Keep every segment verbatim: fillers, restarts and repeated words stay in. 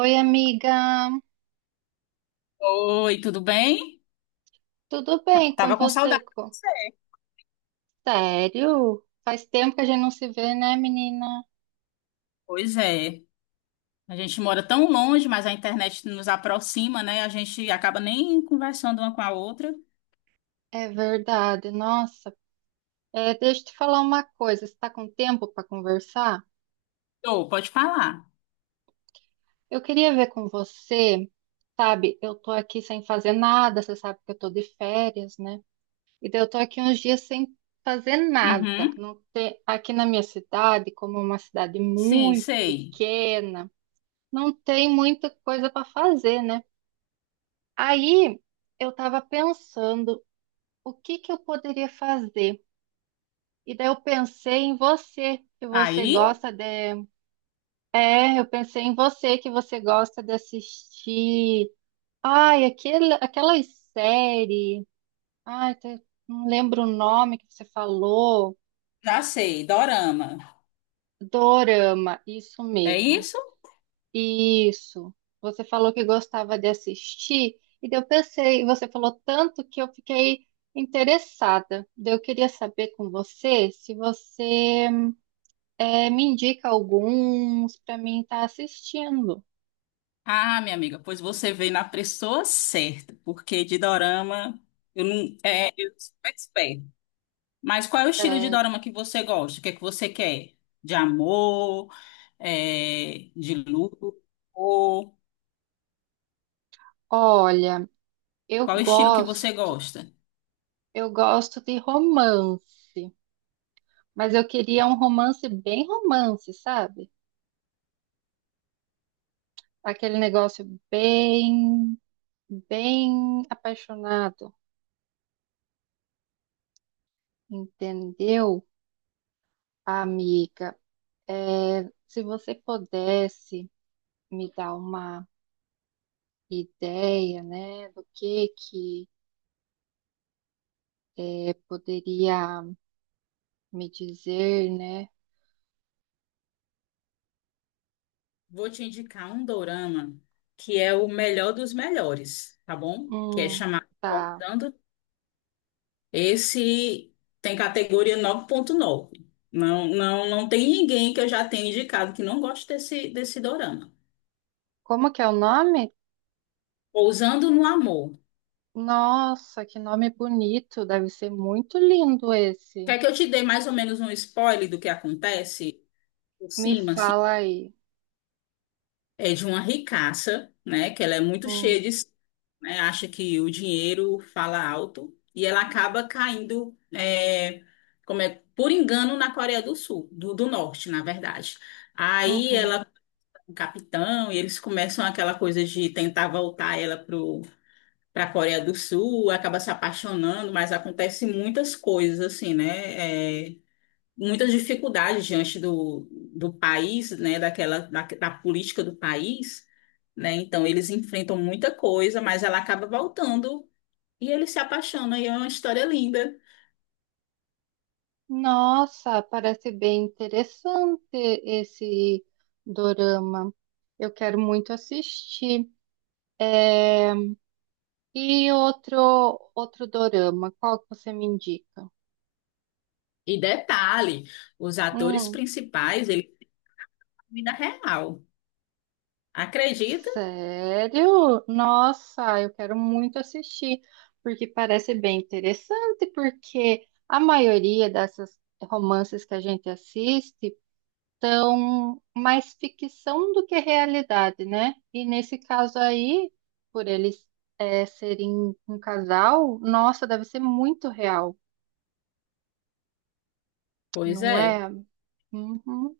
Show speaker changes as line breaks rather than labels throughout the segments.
Oi, amiga.
Oi, tudo bem?
Tudo bem com
Tava com
você?
saudade.
co- Sério? Faz tempo que a gente não se vê, né, menina?
Pois é. A gente mora tão longe, mas a internet nos aproxima, né? A gente acaba nem conversando uma com a outra.
É verdade. Nossa, É, deixa eu te falar uma coisa. Você está com tempo para conversar?
Ô, pode falar.
Eu queria ver com você, sabe? Eu tô aqui sem fazer nada. Você sabe que eu tô de férias, né? E daí eu tô aqui uns dias sem fazer nada.
Uhum.
Não tem... Aqui na minha cidade, como é uma cidade
Sim,
muito
sei.
pequena, não tem muita coisa para fazer, né? Aí eu estava pensando o que que eu poderia fazer. E daí eu pensei em você, que você
Aí,
gosta de. É, eu pensei em você, que você gosta de assistir. Ai, aquele, aquelas séries. Ai, te- não lembro o nome que você falou.
já sei, dorama.
Dorama, isso
É
mesmo.
isso?
Isso. Você falou que gostava de assistir, e daí eu pensei, você falou tanto que eu fiquei interessada. Daí eu queria saber com você se você eh, me indica alguns para mim estar assistindo.
Ah, minha amiga, pois você veio na pessoa certa, porque de dorama eu não é, eu sou expert. Mas qual é o estilo de
Certo.
dorama que você gosta? O que é que você quer? De amor, é, de luto? Ou
Olha, eu
qual é o estilo que você
gosto,
gosta?
eu gosto de romance, mas eu queria um romance bem romance, sabe? Aquele negócio bem, bem apaixonado, entendeu? Amiga, eh, se você pudesse me dar uma ideia, né, do que que eh, poderia me dizer, né?
Vou te indicar um dorama que é o melhor dos melhores, tá bom? Que é
Hum,
chamado
tá.
Contando. Esse tem categoria nove ponto nove. Não, não, não tem ninguém que eu já tenha indicado que não goste desse, desse dorama.
Como que é o nome?
Pousando no Amor.
Nossa, que nome bonito! Deve ser muito lindo esse.
Quer que eu te dê mais ou menos um spoiler do que acontece por
Me
cima, assim?
fala aí.
É de uma ricaça, né? Que ela é muito
Hum,
cheia de si, né, acha que o dinheiro fala alto e ela acaba caindo, é, como é, por engano na Coreia do Sul, do, do Norte, na verdade. Aí
uhum.
ela, o capitão, e eles começam aquela coisa de tentar voltar ela pro para a Coreia do Sul, acaba se apaixonando, mas acontece muitas coisas assim, né? é, muita dificuldade diante do, do país, né, daquela, da, da política do país, né, então eles enfrentam muita coisa, mas ela acaba voltando e eles se apaixonam e é uma história linda.
Nossa, parece bem interessante esse dorama. Eu quero muito assistir. É, e outro, outro dorama, qual que você me indica?
E detalhe, os atores
Hum,
principais, eles são vida real, acredita?
sério? Nossa, eu quero muito assistir, porque parece bem interessante, porque a maioria dessas romances que a gente assiste são mais ficção do que realidade, né? E nesse caso aí, por eles eh, serem um casal, nossa, deve ser muito real,
Pois
não
é,
é? Uhum,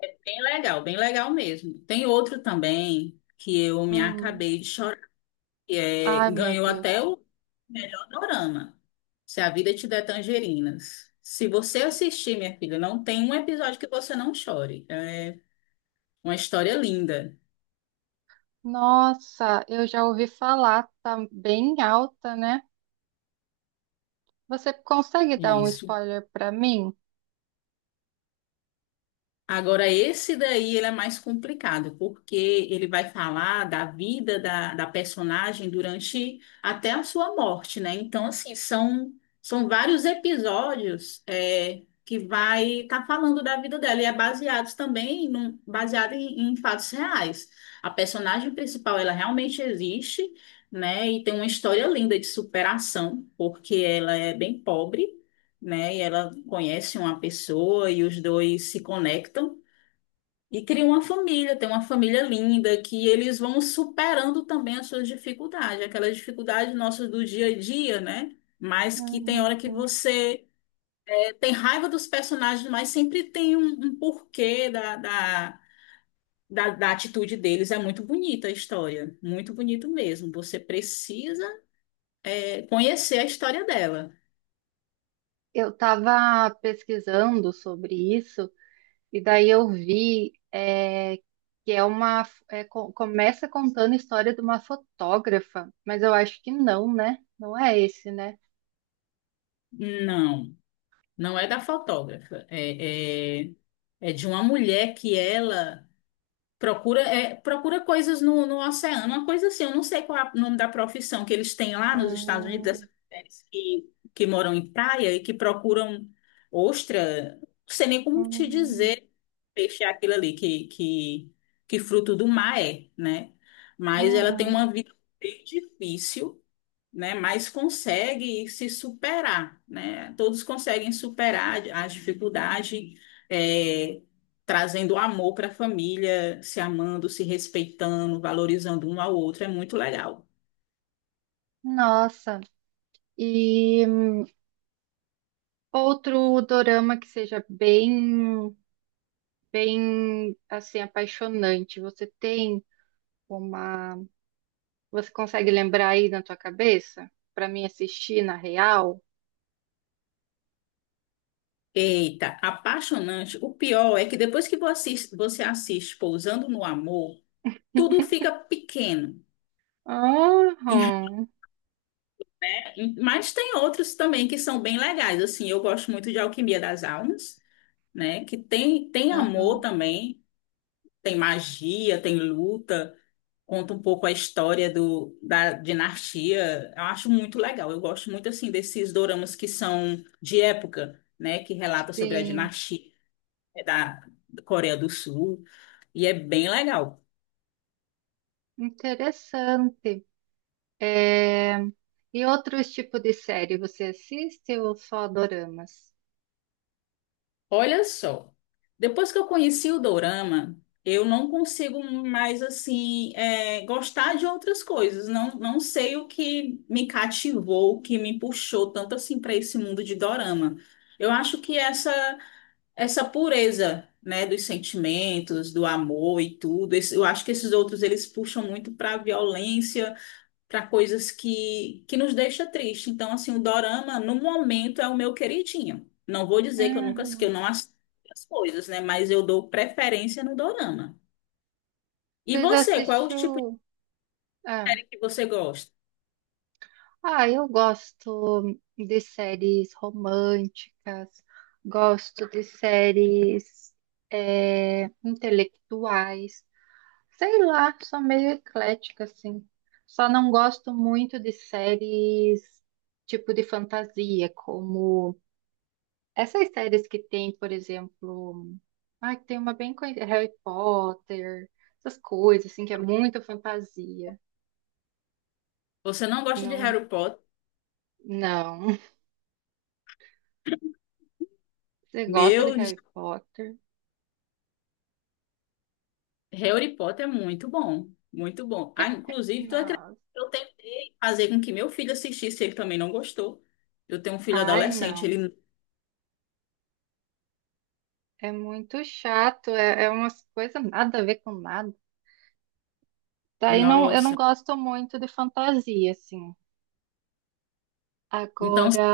é bem legal, bem legal mesmo. Tem outro também que eu me
hum.
acabei de chorar que é,
Ai, meu
ganhou até
Deus.
o melhor dorama. Se a vida te der tangerinas. Se você assistir, minha filha, não tem um episódio que você não chore. É uma história linda.
Nossa, eu já ouvi falar, tá bem alta, né? Você consegue dar um
Isso.
spoiler para mim?
Agora, esse daí ele é mais complicado, porque ele vai falar da vida da, da personagem durante até a sua morte, né? Então, assim, são, são vários episódios é, que vai estar falando da vida dela e é baseados também num, baseado em, em fatos reais. A personagem principal, ela realmente existe, né? E tem uma história linda de superação, porque ela é bem pobre. Né, e ela conhece uma pessoa e os dois se conectam. E cria uma família, tem uma família linda, que eles vão superando também as suas dificuldades, aquelas dificuldades nossas do dia a dia, né? Mas que tem hora que
Uhum.
você eh, tem raiva dos personagens, mas sempre tem um, um porquê da, da, da, da atitude deles. É muito bonita a história, muito bonito mesmo. Você precisa eh, conhecer a história dela.
Eu estava pesquisando sobre isso e daí eu vi é, que é uma é, co- começa contando a história de uma fotógrafa, mas eu acho que não, né? Não é esse, né?
Não, não é da fotógrafa, é, é, é de uma mulher que ela. Procura, é, procura coisas no, no oceano, uma coisa assim. Eu não sei qual é o nome da profissão que eles têm lá nos Estados Unidos,
Hum,
essas mulheres que, que moram em praia e que procuram ostra. Não sei nem como te
hum,
dizer, peixe é aquilo ali, que, que, que fruto do mar é, né? Mas ela tem
uhum.
uma vida bem difícil, né, mas consegue se superar, né? Todos conseguem superar as dificuldades, é, trazendo amor para a família, se amando, se respeitando, valorizando um ao outro, é muito legal.
Nossa, e outro dorama que seja bem bem assim apaixonante. Você tem uma, você consegue lembrar aí na tua cabeça para mim assistir na real?
Eita, apaixonante. O pior é que depois que você assiste, você assiste Pousando no Amor, tudo fica pequeno. Em
Aham,
Mas tem outros também que são bem legais. Assim, eu gosto muito de Alquimia das Almas, né? Que tem, tem amor
aham,
também. Tem magia, tem luta, conta um pouco a história do, da dinastia. Eu acho muito legal. Eu gosto muito assim desses doramas que são de época, né, que relata sobre a
sim,
dinastia da Coreia do Sul e é bem legal.
interessante. É, e outros tipos de série você assiste ou só doramas?
Olha só, depois que eu conheci o dorama, eu não consigo mais assim é, gostar de outras coisas. Não, não sei o que me cativou, o que me puxou tanto assim para esse mundo de dorama. Eu acho que essa essa pureza, né, dos sentimentos, do amor e tudo. Esse- eu acho que esses outros eles puxam muito para violência, para coisas que que nos deixa triste. Então, assim, o dorama no momento é o meu queridinho. Não vou dizer que eu nunca que eu
Uhum.
não assisto as coisas, né, mas eu dou preferência no dorama. E
Você já
você, qual é o tipo de
assistiu? Ah,
série que você gosta?
Ah, eu gosto de séries românticas, gosto de séries é, intelectuais, sei lá, sou meio eclética, assim. Só não gosto muito de séries tipo de fantasia, como essas séries que tem, por exemplo, ah, que tem uma bem conhecida, Harry Potter, essas coisas, assim, que é muito fantasia.
Você não gosta de
Não,
Harry Potter?
não. Você gosta de
Meu
Harry Potter?
Harry Potter é muito bom, muito bom. Ah, inclusive, tu acredita
Nossa.
que eu tentei fazer com que meu filho assistisse, ele também não gostou. Eu tenho um filho
Ai,
adolescente,
não.
ele,
É muito chato. É, é umas coisas nada a ver com nada. Daí não, eu não
nossa.
gosto muito de fantasia, assim.
Então, se
Agora,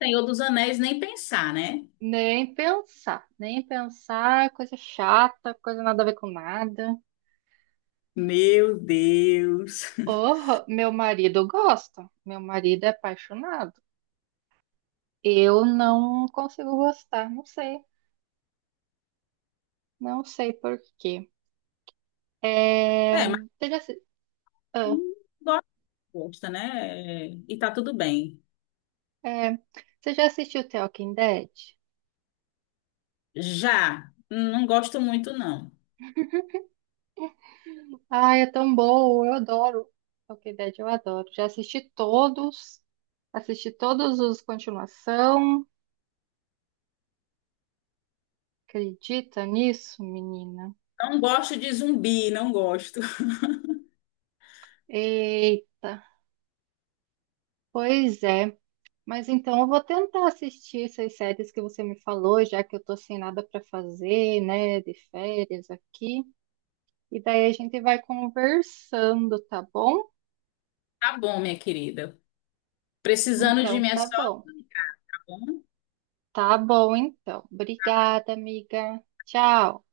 o Senhor dos Anéis nem pensar, né?
nem pensar. Nem pensar, coisa chata, coisa nada a ver com nada.
Meu Deus.
Oh, meu marido gosta. Meu marido é apaixonado. Eu não consigo gostar. Não sei. Não sei por quê.
É,
É,
mas
Você já, assi- ah,
hum, gosta, gosta, né? E tá tudo bem.
é, Você já assistiu The Walking Dead?
Já, não gosto muito, não.
Ai, é tão bom, eu adoro. Walking Dead eu adoro. Já assisti todos, assisti todos os continuação. Acredita nisso, menina?
Não gosto de zumbi, não gosto.
Eita, pois é. Mas então eu vou tentar assistir essas séries que você me falou, já que eu tô sem nada para fazer, né, de férias aqui. E daí a gente vai conversando, tá bom?
Tá bom, minha querida. Precisando de
Então
mim é
tá
só.
bom. Tá bom, então. Obrigada, amiga. Tchau.